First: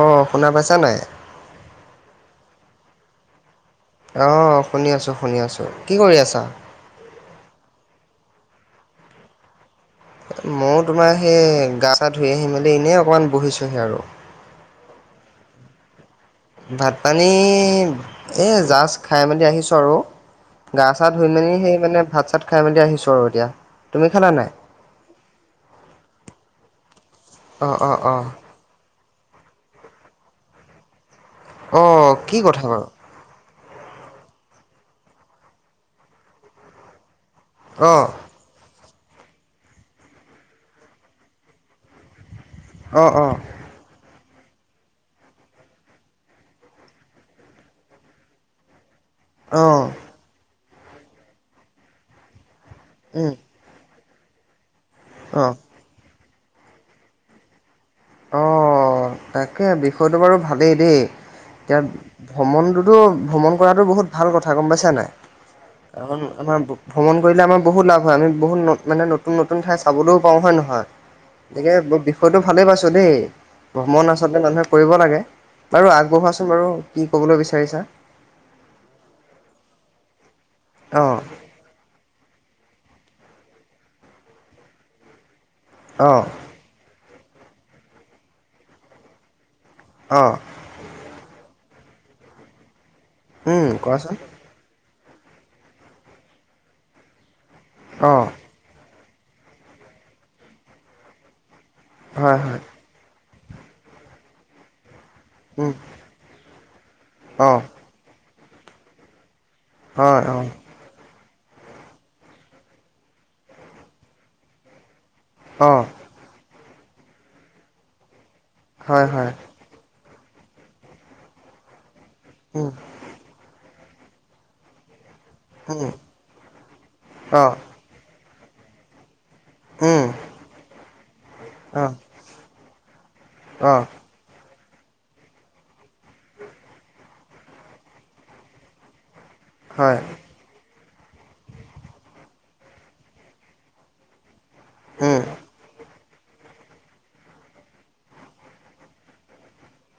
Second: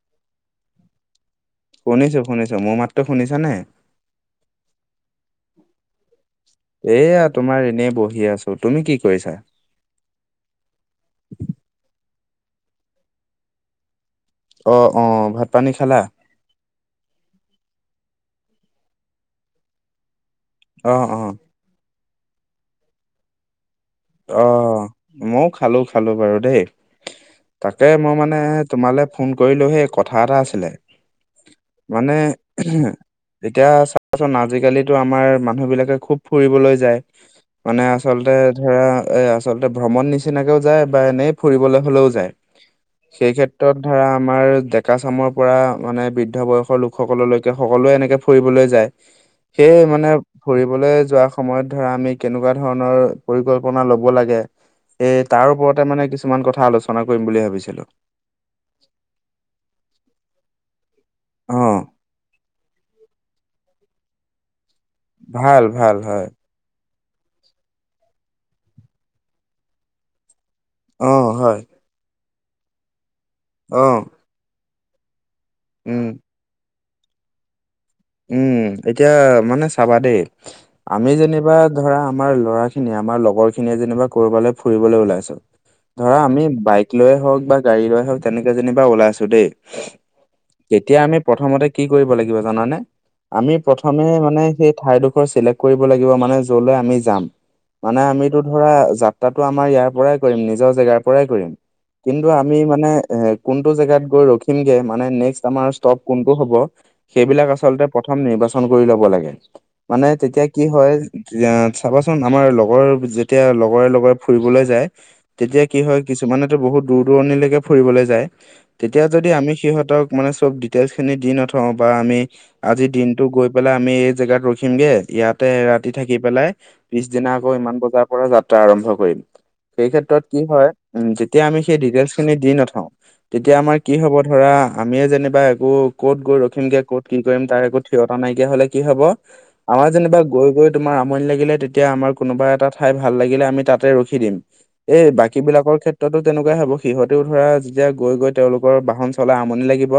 অঁ শুনা পাইছা নে? শুনিছো-শুনিছো মোৰ মাতটো শুনিছা নে? অ, শুনি আছো, শুনি আছো। কি কৰি আছা? এইয়া তোমাৰ এনেই বহি আছো। তুমি কি কৰিছা? মও তোমাৰ সেই গা-চা ধুই আহি মেলি এনেই অকনমান বহিছোহি আৰু। অ, অ ভাত-পানী খালা? ভাত পানী এই জাষ্ট খাই মেলি আহিছোঁ আৰু৷ গা অ চা অ ধুই মেলি সেই মানে ভাত চাত খাই মেলি আহিছোঁ আৰু এতিয়া৷ তুমি খালা অ নাই? মইও খালো-খালো বাৰু দেই অ' তাকে অ' মই অ' মানে তোমালে ফোন কৰিলো সেই কথা এটা আছিলে অ' মানে কি কথা বাৰু? এতিয়া চাবচোন। আজি-কালিটো আমাৰ মানুহ বিলাকে খুব ফুৰিবলৈ যায়। মানে অ' আচলতে ধৰা এ আচলতে ভ্ৰমণ নিচিনাকেও যায় বা এনেই ফুৰিবলৈ হ'লেও যায়। অ' সেই অ' ক্ষেত ত্ৰত ধাৰা আমাৰ ডেকাচামৰ পৰা মানে বৃদ্ধ বয়সৰ লোকসকললৈকে সকলোৱে এনেকৈ ফুৰিবলৈ যায়। সেই অ' মানে ফুৰিবলৈ যোৱা সময়ত ধৰা আমি কেনেকুৱা ধৰণৰ উম পৰিকল্পনা লব লাগে এই তাৰ অ' ওপৰতে মানে কিছুমান কথা আলোচনা কৰিম বুলি ভাবিছিলো। অ, তাকে। বিষয়টো বাৰু ভালেই দেই। অ এতিয়া ভ্ৰমণটোতো ভ্ৰমণ কৰাটো বহুত ভাল কথা, গম পাইছা নাই? ভাল ভাল কাৰণ হয় আমাৰ ভ্ৰমণ কৰিলে আমাৰ বহুত লাভ হয়। আমি বহুত মানে নতুন নতুন ঠাই চাবলৈ পাওঁ, হয় নহয়? অ হয় গতিকে বিষয়টো ভালেই পাইছো দেই। অ ভ্ৰমণ আচলতে মানুহে কৰিব লাগে। বাৰু উম আগবঢ়োৱাচোন বাৰু কি ক'বলৈ বিচাৰিছা। উম, এতিয়া মানে চাবা দেই। আমি অঁ যেনিবা ধৰা আমাৰ ল'ৰাখিনিয়ে আমাৰ লগৰ খিনিয়ে যেনিবা ক'বালৈ ফুৰিবলৈ ওলাইছো। ধৰা অঁ আমি বাইক লৈয়ে হওক বা গাড়ী লৈয়ে হওক তেনেকে যেনিবা ওলাইছো দেই। অ। তেতিয়া আমি প্ৰথমতে কি কৰিব লাগিব জানানে? আমি অঁ প্ৰথমে কোৱাচোন মানে সেই ঠাইডোখৰ চিলেক কৰিব লাগিব মানে যলৈ আমি যাম। মানে অঁ আমিতো ধৰা যাত্ৰাটো আমাৰ ইয়াৰ পৰাই কৰিম, নিজৰ জেগাৰ পৰাই কৰিম। কিন্তু হয় আমি হয় মানে এ কোনটো জেগাত গৈ ৰখিমগে মানে নেক্স আমাৰ ষ্টপ কোনটো হ'ব সেইবিলাক অঁ আচলতে প্ৰথম নিৰ্বাচন কৰি ল'ব লাগে। মানে হয় অঁ তেতিয়া কি হয় য়া চাবাচোন। আমাৰ লগৰ যেতিয়া লগৰে লগৰে ফুৰিবলৈ যায় তেতিয়া অঁ কি হয়। কিছুমানেতো বহুত দূৰ দূৰণিলৈকে ফুৰিবলৈ যায়। তেতিয়া হয় যদি হয় আমি সিহঁতক মানে চব ডিটেইলছ খিনি দি নথও বা আমি অঁ আজি দিন টো গৈ পেলাই আমি এই জেগাত ৰখিমগে। ইয়াতে ৰাতি থাকি পেলাই পিছদিনা আকৌ অঁ ইমান বজাৰ পৰা যাত্ৰা আৰম্ভ কৰিম। সেই ক্ষেত্ৰত কি হয়, উ যেতিয়া আমি সেই ডিটেইলচ খিনি দি নথও। তেতিয়া আমাৰ অঁ কি হ'ব ধৰা আমিয়ে যেনিবা একো ক'ত গৈ ৰখিমগে, ক'ত কি কৰিম তাৰ একো ঠিকনা নাইকিয়া হ'লে কি হ'ব আমাৰ হয় যেনিবা গৈ গৈ তোমাৰ আমনি লাগিলে তেতিয়া আমাৰ কোনোবা এটা ঠাই ভাল লাগিলে আমি তাতে ৰখি দিম। এই বাকী বিলাকৰ ক্ষেত্ৰতো তেনেকুৱাই হ'ব। সিহঁতেও ধৰা যেতিয়া গৈ গৈ তেওঁলোকৰ বাহন চলাই আমনি লাগিব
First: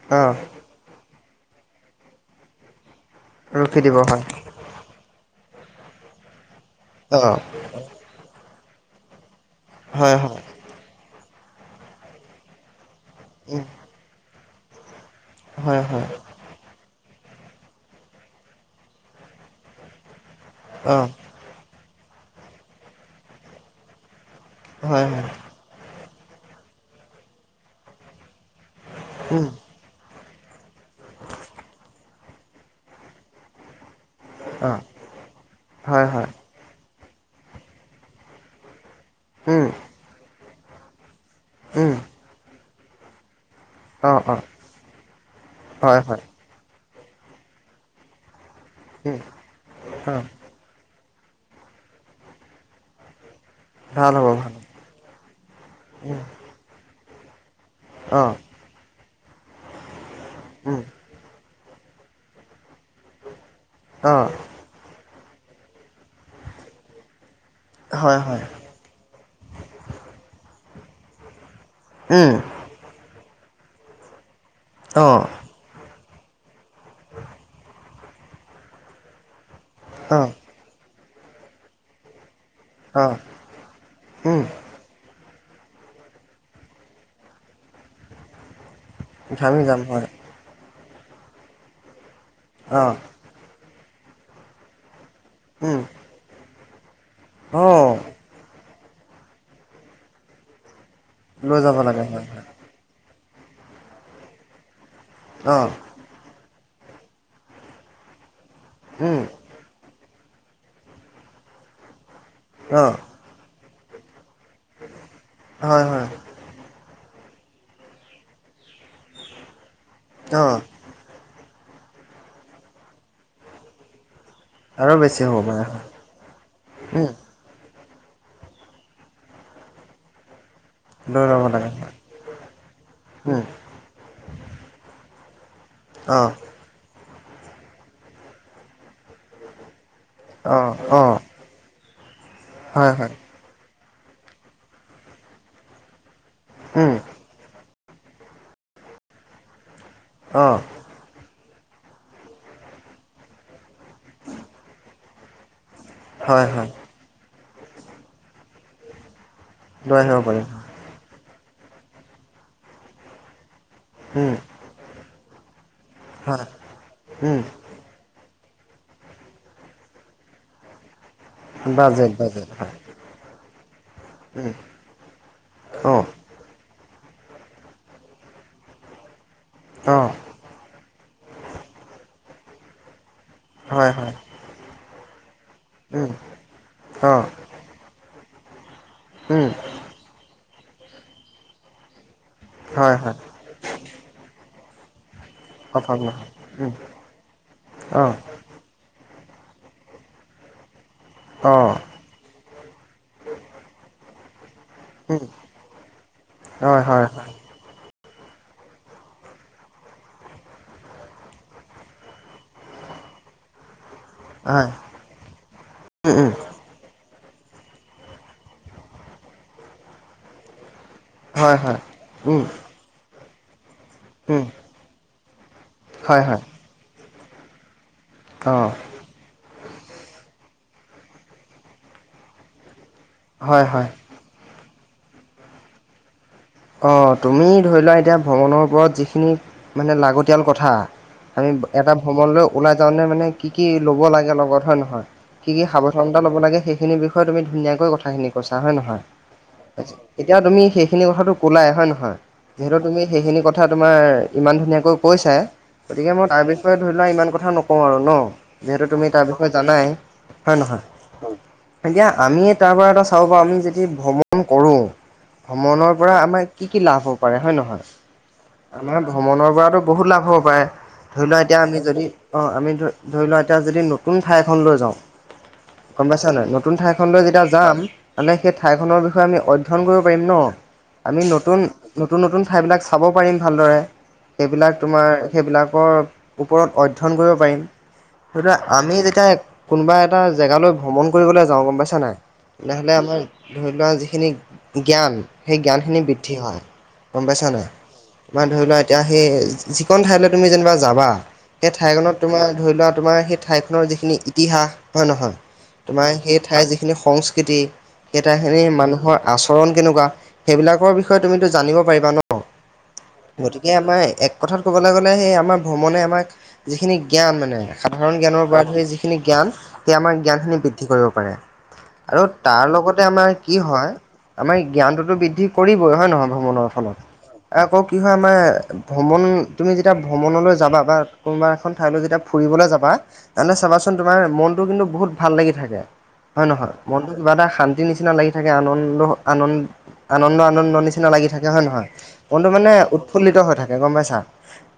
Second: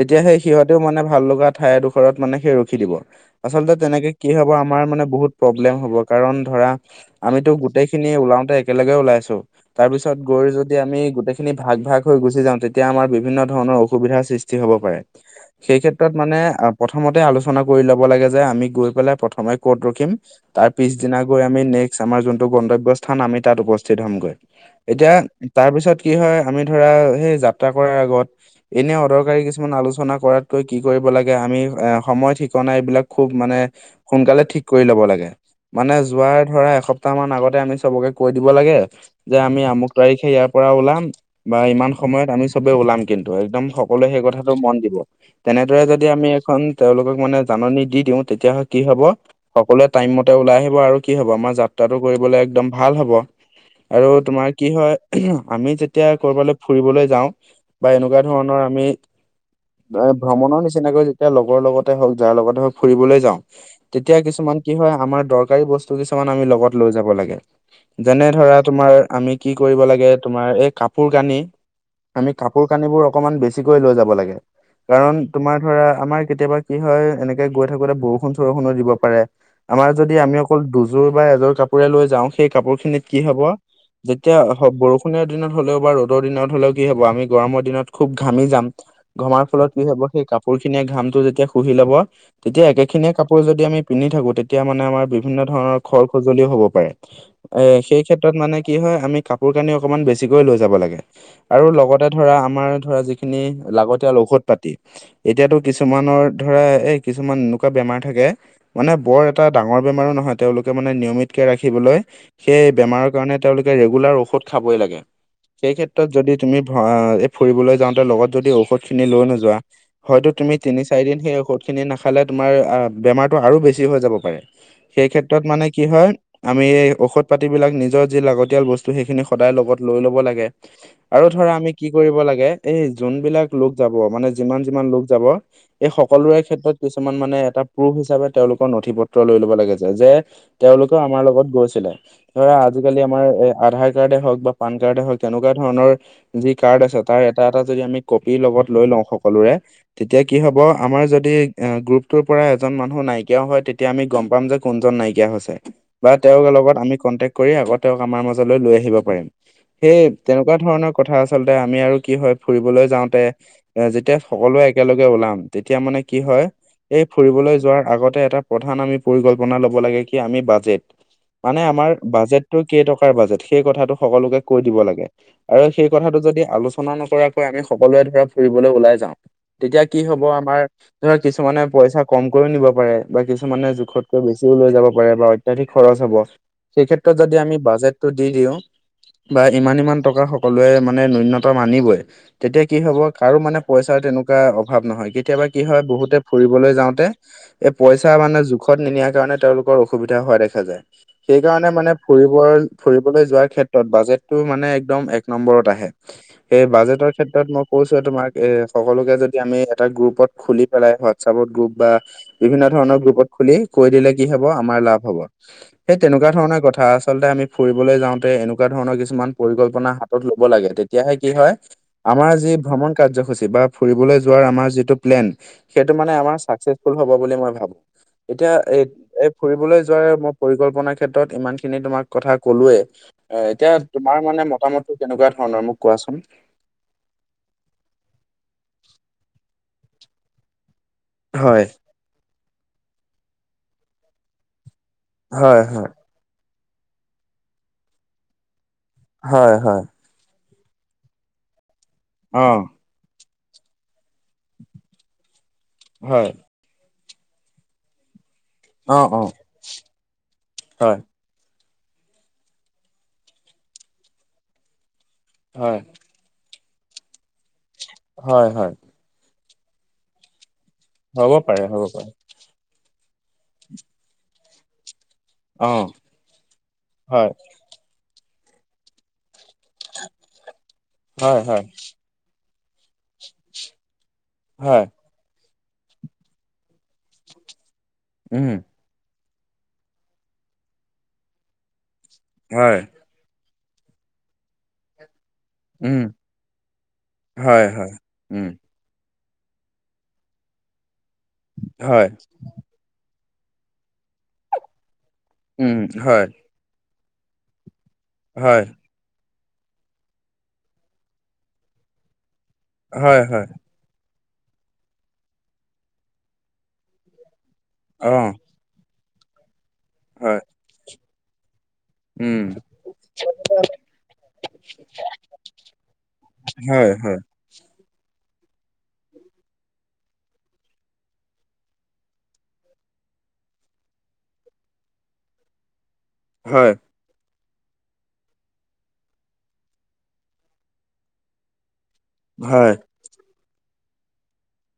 তেতিয়া অঁ সেই সিহঁতেও মানে ভাল লগা ঠাইডোখৰত মানে সেই ৰখি দিব। আচলতে ৰখি দিব তেনেকে হয় কি হ'ব, আমাৰ মানে বহুত প্ৰব্লেম হ'ব। কাৰণ ধৰা অঁ আমিতো গোটেই খিনি ওলাওঁতে একেলগে ওলাইছো। তাৰ হয় পিছত হয় গৈ যদি আমি গোটেই খিনি ভাগ ভাগ হৈ গুচি যাওঁ তেতিয়া আমাৰ বিভিন্ন উম ধৰণৰ অসুবিধাৰ সৃষ্টি হ'ব পাৰে। সেই হয় হয় ক্ষেত্ৰত মানে প্ৰথমতে আলোচনা কৰি ল'ব লাগে যে আমি গৈ পেলাই প্ৰথমে ক'ত ৰখিম। তাৰ অঁ পিছদিনা গৈ আমি নেক্স আমাৰ যোনটো গন্তব্য স্থান আমি তাত উপস্থিত হ'মগৈ। হয় এতিয়া হয় তাৰপিছত কি হয়, আমি ধৰা সেই যাত্ৰা কৰাৰ আগত এনে দৰকাৰী উম কিছুমান আলোচনা কৰাতকৈ কি কৰিব লাগে, আমি এ সময় ঠিকনা এইবিলাক খুব মানে সোনকালে ঠিক অ', কৰি ল'ব লাগে। মানে হয় হয়, যোৱাৰ ধৰা এসপ টা মান আগতে আমি চবকে কৈ দিব লাগে যে আমি উম, আমুক তাৰিখে ইয়াৰ পৰা ওলাম। বা ইমান উম, সময়ত আমি চবেই ওলাম কিন্তু। একদম সকলোৱে অ', সেই অ', কথাটো মন দিব। তেনেদৰে হয় যদি হয়, আমি এখন তেওঁলোকক মানে জাননী দি দিওঁ তেতিয়া হয় কি হ'ব উম, সকলোৱে টাইম অ', মতে ওলাই আহিব আৰু কি হ'ব আমাৰ যাত্ৰাটো কৰিবলে একদম ভাল হব। আৰু ভাল হ'ব তোমাৰ ভাল হ'ব, কি হয় আমি যেতিয়া উম, কৰবালৈ ফুৰিবলৈ যাও বা এনেকুৱা অ', ধৰণৰ আমি ভ্ৰমণৰ উম, নিচিনাকৈ তেতিয়া লগৰ লগতে হওঁক যাৰ লগতে হ ফুৰিবলৈ যাওঁ তেতিয়া অ', কিছুমান কি হয় আমাৰ দৰকাৰী বস্তু কিছুমান আমি লগত লৈ যাব লাগে। হয় যেনে হয়, ধৰা তোমাৰ আমি কি কৰিব লাগে। তোমাৰ এই কাপোৰ কানি আমি উম, কাপ কাপোৰ কানিবোৰ অকমান বেছিকৈ লৈ যাব লাগে। কাৰণ অ', তোমাৰ ধৰা আমাৰ কেতিয়াবা কি হয় এনেকে গৈ থাকোতে বৰষুণ চৰষুণো দিব পাৰে আমাৰ যদি অ', আমিও অকল দুযোৰ বা এযোৰ কাপোৰে লৈ যাওঁ সেই কাপোৰ খিনিত অ', কি হব যেতিয়া উম, বৰষুণ ণাৰ দিনত হ'লেও বা ৰ'দৰ দিনত হ'লেও কি হ'ব আমি গৰমৰ দিনত খুব ঘামি যাম ঘমাৰ ঘামি ফলত যাম কি হব হয়, কাপোৰ খিনিয়ে ঘাম টো যেতিয়া শুহি লব তেতিয়া একে অ', খিনিয়ে কাপোৰ যদি আমি পিন্ধি থাকো তেতিয়া মানে আমাৰ বিভিন্ন ধৰণৰ উম, খৰ খজুলিও হ'ব পাৰে এ অ', সেই ক্ষেত মানে কি হয় আমি কাপোৰ কানি অকমান বেছিকৈ লৈ যাব লাগে লৈ আৰু যাব লাগে লগতে হয় ধৰা হয়, আমাৰ ধৰা যি খিনি লাগতিয়াল ঔষধ পাতি এতিয়াতো অ', কিছুমান ধৰা এই কিছুমান এনেকুৱা বেমাৰ থাকে মানে উম, বৰ এটা ডাঙৰ বেমাৰো নহয় তেওঁলোকে মানে নিয়মিত কে ৰাখিবলৈ সেই অ', বেমাৰৰ কাৰণে তেওঁলোকে ৰেগুলাৰ ঔষধ খাবই লাগে সেই হয় হয়, ক্ষেত্ৰত যদি তুমি ভ ফুৰিবলৈ যাওঁতে লগত যদি ঔষধ খিনি লৈ নোযো আ হয়তো অ', তুমি তিনি চাৰিদিন সেই ঔষধখিনি নাখালে তোমাৰ বেমাৰটো আৰু বেছি হৈ যাব পাৰে। আৰু সেই বেছি হ'ব ক্ষেত্ৰত মানে পাৰে কি হয় আমি উম, ঔষধ পাতিবিলাক নিজৰ যি লাগতিয়াল বস্তু সেইখিনি সদায় লগত লৈ ল'ব লাগে। লৈ আৰু ল'ব ধৰা লাগে আমি কি হয়, কৰিব লাগে, এই উম, যোনবলাক লোক যাব মানে যিমান-যিমান লোক যাব এই অ', সকলোৰে ক্ষেত্ৰত কিছুমান মানে এটা প্ৰুফ হিচাপে তেওঁলোকৰ নথি পত্ৰ লৈ ল'ব লাগে। যে অ', তেওঁলোকেও অ', আমাৰ লগত গৈছিলে ধৰা হয় আজিকালি হয়, আমাৰ এ আধাৰ কাৰ্ডে হওক বা পান কাৰ্ডে হওক তেনেকুৱা ধৰণৰ যি কাৰ্ড উম, আছে তাৰ এটা-এটা যদি আমি কপি লগত লৈ লওঁ সক সকলোৰে তেতিয়া কি হ'ব অ', আমাৰ যদি গ্ৰুপটোৰ পৰা এজন মানুহো নাইকিয়াও হয় তেতিয়া আমি গম পাম যে কোনজন নাইকিয়া হৈছে। বা তেওঁ হয় হয়, লগত আমি কন্টেকট কৰি আকৌ তেওঁক আমাৰ মাজলৈ লৈ আহিব পাৰিম সেই লৈ আহিব পাৰিম তেনেকুৱা হয়, ধৰণৰ- কথা আচলতে আমি আৰু কি হয় ফুৰিবলৈ যাওঁতে এ যেতিয়া উম, সকলোৱে একেলগে ওলাম তেতিয়া মানে কি হয় এই উম, ফুৰিবলৈ যোৱাৰ আগতে এটা প্ৰধান আমি পৰিকল্পনা লব লাগে কি আমি বাজেট মানে আমাৰ বাজেট বাজেট বাজেটটো কেইটকা হয় কেই টকাৰ বাজেট সেই কথাটো সকলোকে উম কৈ দিব লাগে, আৰু সেই অঁ কথাটো যদি আলোচ আলোচনা নকৰাকৈ আমি সকলোৱে ধৰা ফুৰিবলৈ ওলাই যাওঁ তেতিয়া কি অঁ হব আমাৰ ধৰা কিছুমানে পইচা কমকও নিব পাৰে বা কিছুমানে হয় হয় জোখতকৈ বেছিও লৈ যাব পাৰে বা- অত্যাধিক খৰচ উম হ'ব সেই ক্ষেত্ৰত অঁ যদি আমি বাজেটটো দি দিওঁ বা উম ইমান-ইমান টকা সকলোৱে মানে নুন্যতম আনিবই তেতিয়া কি হয় হ'ব হয় কাৰো মানে পইচাৰ তেনেকুৱা অভাৱ নহয়। কেতিয়াবা কি হয় অভাৱ বহুতে ফুৰিব নহয় উম ফুৰিবলৈ যাওঁতে এই অঁ পইচা মানে জোখত নিনিয়াৰ কাৰণে তেওঁলোকৰ অসুবিধা হোৱা দেখা যায়। সেই কাৰণে অঁ মানে ফুৰিব ফুৰিবলৈ যোৱাৰ ক্ষেত্ৰত বাজেটো মানে একদম উম এক নম্বৰত আহে। সেই হয় হয় বাজেটৰ হয় ক্ষেত্ৰত মই কৈছোয়ে তোমাক এ সকলোকে যদি আমি এটা গ্ৰুপত খুলি পেলাই হোৱাটছআপত গ্ৰুপ বা বিভিন্ন ধৰণৰ গ্ৰুপত খুলি কৈ দিলে কি হব হয় আমাৰ লাভ হব। সেই উম উম তেনেকুৱা ধৰণৰ কথা আচলতে আমি ফুৰিবলৈ যাওঁতে এনেকুৱা ধৰণৰ কিছুমান পৰিকল্পনা হাতত ল'ব লাগে তেত তেতিয়াহে কি হয় আমাৰ উম যি ভ্ৰমণ কাৰ্যসূচী বা ফুৰিবলৈ যোৱাৰ উম আমাৰ যিটো প্লেন সেইটো মানে হয় আমাৰ হয় চাকচেচফুল হ'ব বুলি মই ভাবো এতিয়া অঁ এই এই ফুৰিবলৈ যোৱাৰ মই পৰিকল্পনাৰ ক্ষেত্ৰত ইমান খিনি তোমাক কথা কলোৱে। অ হয় এতিয়া হয় তোমাৰ মানে মতামতটো কেনেকুৱা ধৰণৰ মোক কোৱাচোন? অ তুমি ধৰি লোৱা এতিয়া ভ্ৰমণৰ ওপৰত যিখিনি মানে লাগতিয়াল কথা আমি হয় এটা ভ্ৰমণ লৈ ওলাই যাওঁতে মানে কি কি ল'ব লাগে লগত হয় নহয় কি হয় কি হয় সাৱধান ল'ব লাগে সেইখিনিৰ বিষয়ে তুমি ধুনীয়াকৈ কথাখিনি কৈছা হয় নহয়। হয় হয় এতিয়া তুমি সেইখিনি কথাটো ক'লাই হয় নহয় অ যিহেতু তুমি সেইখিনি কথা তোমাৰ ইমান ধুনীয়াকৈ কৈছায়ে গতিকে মই হয় তাৰ বিষয়ে ধৰি লোৱা ইমান কথা নকওঁ আৰু ন। যিহেতু অ তুমি অ তাৰ বিষয়ে জানাই হয় নহয়? এতিয়া আমি তাৰ পৰা এটা চাওঁ পাৰ আমি যদি ভ্ৰমণ কৰোঁ হয় ভ্ৰমণৰ পৰা আমাক কি কি লাভ হ'ব পাৰে হয় নহয়। হয় হয়। আমাৰ ভ্ৰমণৰ পৰাতো বহুত লাভ হ'ব পাৰে ধৰি হ'ব লোৱা এতিয়া পাৰে আমি হ'ব যদি- পাৰে অ আমি ধ ধৰি লোৱা এতিয়া যদি নতুন ঠাই এখন লৈ যাওঁ। অ গম পাইছা নহয় নতুন ঠাইখন লৈ হয় যেতিয়া যাম। মানে সেই ঠাইখনৰ বিষয়ে আমি অধ্যয়ন কৰিব পাৰিম ন আমি হয় ন- হয় নতুন নতুন ঠাইবিলাক চাব পাৰিম ভালদৰে সেইবিলাক হয় তোমাৰ সেইবিলাকৰ ওপৰত অধ্যয়ন কৰিব পাৰিম। উম সেইটো আমি যেতিয়া কোনোবা এটা জেগালৈ ভ্ৰমণ কৰিবলৈ যাওঁ গম পাইছা নাই হয় তেনেহ'লে আমাৰ ধৰি লোৱা যিখিনি জ্ঞান সেই জ্ঞানখিনি উম বৃ- হয় গম পাইছা হয় নাই হয় মান উম ধ- লোৱা এতিয়া সেই যিখন ঠাইলৈ তুমি যেনিবা যাবা সেই হয় ঠাইখনত তোমাৰ ধৰি লোৱা তোমাৰ সেই ঠাইখনৰ যিখিনি ইতিহাস হয় নহয় উম তোমাৰ হয় সেই ঠাইৰ যি সংস্কৃতি হয় কেইটাখিনি মানুহৰ আচৰণ কেনেকুৱা সেইবিলাকৰ বিষ- ষয়ে তুমি তো জানিব পাৰিবা ন। হয় হয়। গতিকে আমাৰ এক কথাত ক'বলৈ গ'লে সেই আমাৰ ভ্ৰমণে আমাক যিখিনি জ্ঞান মানে অ সাধাৰণ জ্ঞানৰ পৰা ধৰি যিখিনি জ্ঞান তেওঁ আমাৰ হয় জ্ঞানখিনি বৃদ্ধি কৰিব পাৰে। আৰু উম তাৰ লগতে আমাৰ কি হয় আমাৰ জ্ঞানটোতো বৃদ্ধি কৰিব হয় নহয় ভ্ৰমণৰ হয় ফলত। হয় আকৌ কি হয় আমাৰ ভ্ৰমণ তুমি যেতিয়া ভ্ৰমণলৈ যাবা বা কোনোবা এখন ঠাইলৈ যেতিয়া ফুৰিবলৈ যাবা তেনেহলে চাবাচোন তোমাৰ মনটো কিন্তু বহুত ভাল লাগি থাকে। হয় নহয় মনটো কিবা এটা শান্তি নিচিনা লাগি থাকে আনন্দ আন আনন্দ নন্দ নিচিনা লাগি থাকে হয় নহয় মনটো মানে হয় উৎফুল্লিত হৈ থাকে গম পাইছা।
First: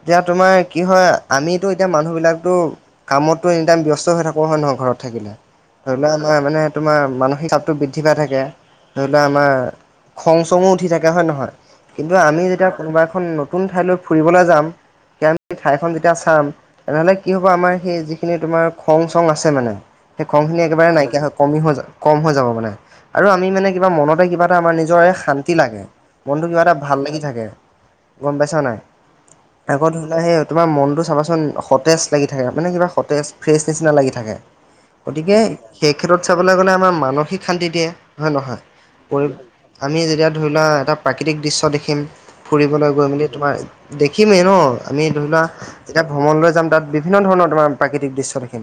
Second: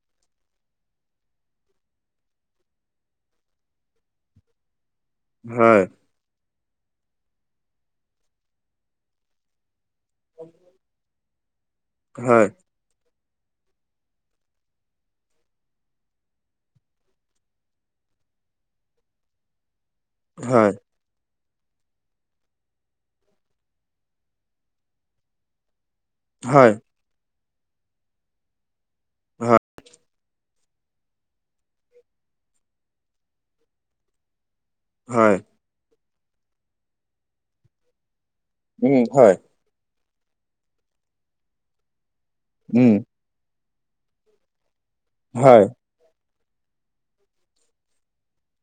এতিয়া তোমাৰ কি হয় আমিতো এতিয়া মানুহবিলাকতো কামতো এনি টাইম ব্যস্ত হৈ থাকো হয় নহয় ঘৰত থাকিলে হয় ধৰি লোৱা আমাৰ মানে তোমাৰ মানসিক চাপটো বৃদ্ধি পাই থাকে ধৰি লোৱা আমাৰ খংছ চঙো উঠি থাকে হয় নহয়? কিন্তু আমি হয় যেতিয়া কোনোবা এখন নতুন ঠাইলৈ ফুৰিবলৈ যাম আমি ঠাইখন যেতিয়া চাম। তেনেহলে কি হব আমাৰ সেই যিখিনি তোমাৰ খং চং আছে মানে সেই খং খিনি হয় একেবাৰে নাইকিয়া হৈ কমি হৈ কম হৈ যাব মানে আৰু আমি মানে কিবা মনতে কিবা এটা আমাৰ নিজৰে শান্তি লাগে। মনটো কিবা হয় এটা ভাল লাগি থাকে গম পাইছা নাই। হয় আগত হো'লা সেই তোমাৰ মনটো চাবাচোন সতেজ লাগি থাকে মানে কিবা সতেজ ফ্ৰেছ নিচিনা লাগি থাকে। [inaudible] গতিকে সেই ক্ষেত্ৰত চাবলৈ গলে আমাৰ মানসিক শান্তি দিয়ে হয়ে নহয়। উম হয় পৰি- আমি যেতিয়া ধৰি লোৱা এটা প্ৰাকৃতিক দৃশ্য দেখিম ফুৰিবলৈ উম গৈ মেলি তোমাৰ দেখিমেই ন আমি ধৰি লোৱা হয় যেতিয়া ভ্ৰমণ লৈ যাম তাত বিভিন্ন ধৰণৰ তোমাৰ প্ৰাকৃতিক দৃশ্য দেখিম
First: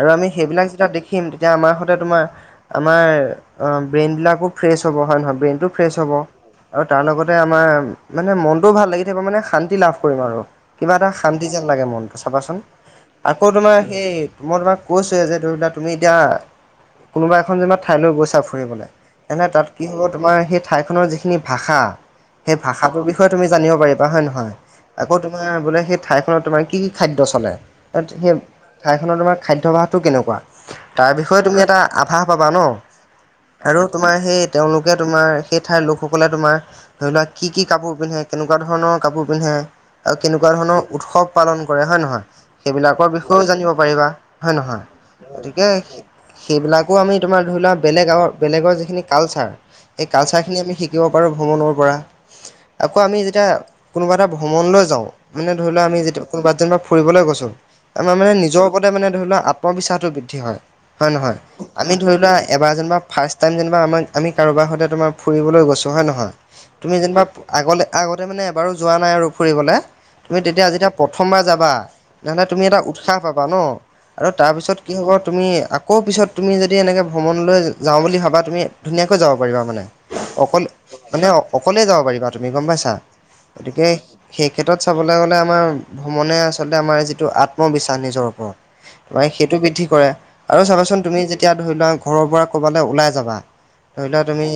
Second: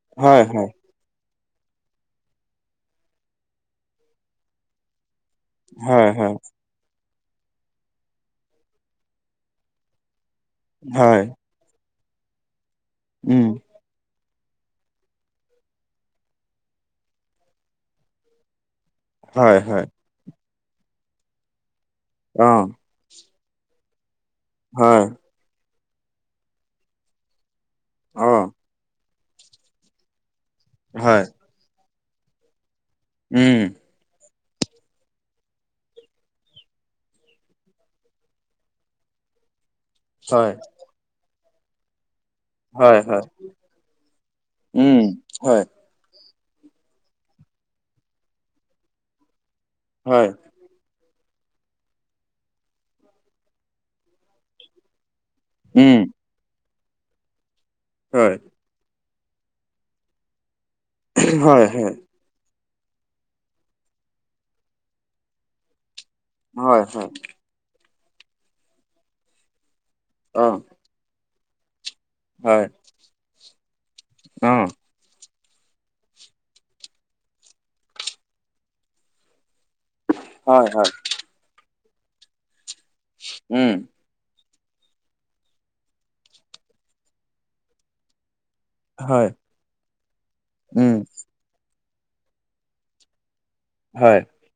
আৰু আমি হয় সেইবিলাক হয় যেতিয়া দেখ- খিম তেতিয়া আমাৰ সৈতে তোমাৰ আমাৰ ব্ৰেইনবিলাকো ফ্ৰেছ হ'ব হয় নহয় ব্ৰেইন ফ্ৰেছ হয় হ'ব হয় আৰু তাৰ লগতে আমাৰ মানে মনটোও ভাল লাগি থাকিব মানে শান্তি লাভ কৰিম আৰু। কিবা এটা হয় শান্তি যেন লাগে মনটো চাবাচোন। উম আকৌ তোমাৰ সেই মই তোমাক কৈছোৱে যে ধৰি লোৱা তুমি এতিয়া কোনোবা এখন জেনিবা মানে ঠাইলৈ গৈছা ফুৰিবলে এনেহ হয় তাত হয় কি হ'ব তোমাৰ সেই ঠাইখনৰ যিখিনি ভাষা অ সেই ভাষাটোৰ বিষয় বিষয়ে তুমি জানিব পাৰিবা হয় নহয়। হয় আকৌ তোমাৰ বোলে সেই ঠাইখনত তোমাৰ কি কি খাদ্য চলে? তাত অ সেব ঠাই খনৰ তোমাৰ খাদ্যভাসটো কেনেকুৱা তাৰ হয়, বিষয়ে তুমি এটা আভাস পাবা ন উম। আৰু তোমাৰ সেই তেওঁলোকে তোমাৰ সেই ঠাইৰ লোকসকলে তোমাৰ ধৰি লোৱা কি কি কাপোৰ পিন্ধে? কেনেকুৱা ধৰণৰ কাপোৰ পিন্ধে? আৰু কেনেকুৱা হয়। ধৰণৰ উৎসৱ পালন কৰে হয় নহয়? হয়, সেইবিলাকৰ হয়, বিষয়েও জানিব পাৰিবা, হয় নহয়? উম, হয়, গতিকে সেইবিলাকো আমি তোমাৰ ধৰি লোৱা বেলেগ গাঁৱৰ বেলেগৰ যিখিনি কালচাৰ সেই হয়, কালচাৰখিনি আমি শিক- শিকিব পাৰোঁ ভ্ৰমণৰ পৰা আকৌ আমি যেতিয়া কোনোবা এটা ভ্ৰমণলৈ যাওঁ। মানে ধৰি লোৱা উম, আমি যেতিয়া কোনোবাত যেন বা ফুৰিবলৈ গৈছো আমাৰ মানে হয়। নিজৰ লগতে মানে ধৰি লোৱা আত্মবিশ্বাসতো বৃদ্ধি হয়, হয় নহয়? হয়, আমি হয়, ধৰি লোৱা এবাৰ যেনিবা ফাৰ্ষ্ট টাইম যেনিবা আমাক আমি কাৰোবাৰ সৈতে তোমাৰ ফুৰিবলৈ গৈছোঁ হয় নহয় হয়, তুমি হয়, যেনিবা আগলে আগতে মানে এবাৰো যোৱা নাই আৰু ফুৰিবলে তুমি অ', তেতিয়া যেতিয়া প্ৰথমবাৰ যাবা নহলে তুমি হয়, এটা উৎসাহ পাবা ন আৰু অ', তাৰপিছত কি হ'ব তুমি আকৌ পিছত তুমি যদি এনেকে ভ্ৰমণলৈ যাওঁ বুলি ভাবা তুমি ধুনীয়াকৈ যাব পাৰিবা মানে। অকল হয়, হয়, মানে অকলে যাব পাৰিবা তুমি, গম পাইছা? উম। গতিকে সেই ক্ষেত্ৰত চাবলৈ গলে আমাৰ ভ্ৰমণে আচলতে আমাৰ যিটো আত্মবিশ্বাস নিজৰ ওপৰত তোমাৰ হয়, সেইটো বৃদ্ধি কৰে আৰু উম, চাবাচোন তুমি যে তিয়া ধৰি লোৱা ঘৰৰ পৰা ক'বালৈ ওলাই যাবা ধৰি হয়, লোৱা তুমি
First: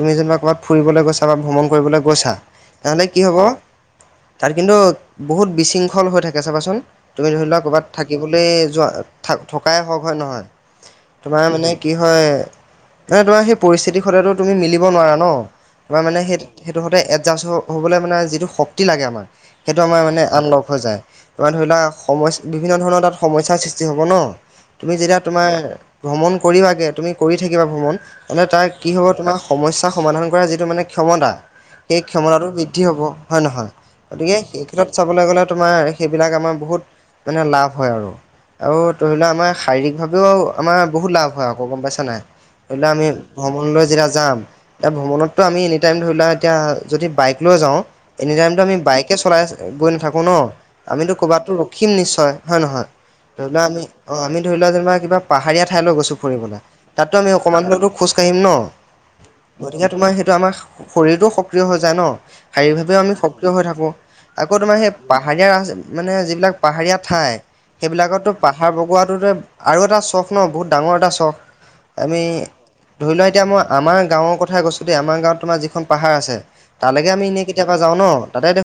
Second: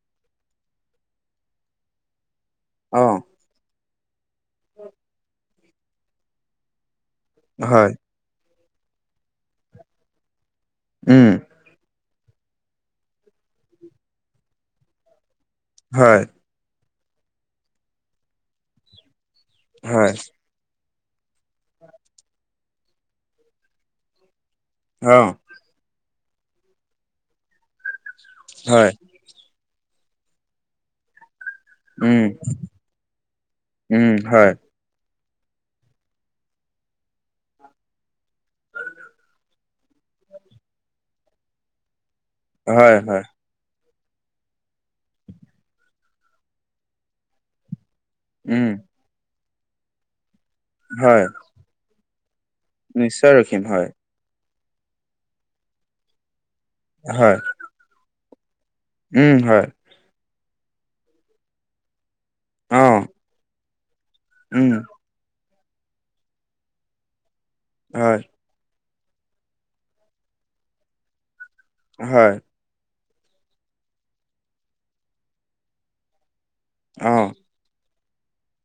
তুমি যেনিবা ক'বাত ফুৰিবলৈ গৈছা বা ভ্ৰমণ কৰিবলৈ গৈছা তেনেহ'লে অ', কি হ'ব তাত কিন্তু বহুত বিশৃংখল হৈ থাকে চাবাচোন। তুমি ধৰি লোৱা ক'বাত হয়, থাক কিবলে যোৱা থা থকাই হওক হয় নহয়। উম, তোমাৰ মানে কি হয় মানে তোমাৰ সেই পৰিস্থিতিৰ সতেতো তুমি মিলিব নোৱাৰা ন! তোমাৰ মানে হয়, সেই সেইটো সদায় এডজাষ্ট হ'বলৈ মানে যিটো শক্তি লাগে আমাক সেইটো আমাৰ হয়, মানে আন লক হৈ যায়। তোমাৰ ধৰি লোৱা সমচ বিভিন্ন ধৰণৰ তাত সমস্যাৰ সৃষ্টি হ'ব ন তুমি যেতিয়া অ', তোমাৰ ভ্ৰমণ কৰিবাগে তুমি কৰি থাকিবা ভ্ৰমণ নহলে তাৰ কি হয়, হ'ব তোমাৰ সমস্যা সমাধান কৰা যিটো মানে ক্ষমতা সেই উম, ক্ষমতাটো বৃদ্ধি হ'ব, হয় নহয়? উম, গতিকে হয়, সেই চাবলৈ গলে তোমাৰ সেইবিলাক আমাৰ বহুত মানে লাভ হয় আৰু। আৰু ধৰি লোৱা আমাৰ শাৰীৰিকভাৱেও আমাৰ বহুত লাভ হয় আকৌ গম পাইছা নাই? ধৰিলোৱা হয়, আমি হয়, ভ্ৰমণলৈ যেতিয়া যাম এতিয়া ভ্ৰমণতো আমি এনি টাইম ধৰি লোৱা এতিয়া যদি বাইক লৈ যাওঁ এনি টাইমতটো উম, আমি বাইকে চলাই গৈ নাথাকো ন? আমিতো হয়, ক'বাতো ৰখিম নিশ্চয়, হয় নহয়? নিশ্চয় ধৰিলোৱা ৰখিম আমি হয়, অঁ আমি ধৰি লোৱা যেনিবা কিবা পাহাৰীয়া ঠাইলৈ গৈছোঁ ফুৰিবলে, তাততো আমি হয়, অকণমানটো খোজ কাঢ়িম ন! উম হয়। গতিকে তোমাৰ সেইটো আমাৰ শৰীৰটোও সক্ৰিয় হৈ যায় ন? শাৰীৰিকভাৱেও অ', আমি সক্ৰিয় হৈ থাকোঁ। আকৌ উম, তোমাৰ সেই পাহাৰীয়া মানে যিবিলাক পাহাৰীয়া ঠাই হয়, সেইবিলাকতো পাহাৰ বগোৱাটোৰ দৰে আৰু এটা চখ ন বহুত ডাঙৰ এটা চখ। আমি হয়, ধৰি লোৱা এতিয়া মই আমাৰ গাঁৱৰ কথা কৈছো দেই আমাৰ গাঁৱত তোমাৰ যিখন পাহাৰ আছে তালৈকে অ'। আমি এনে কেতিয়াবা যাও ন তাতে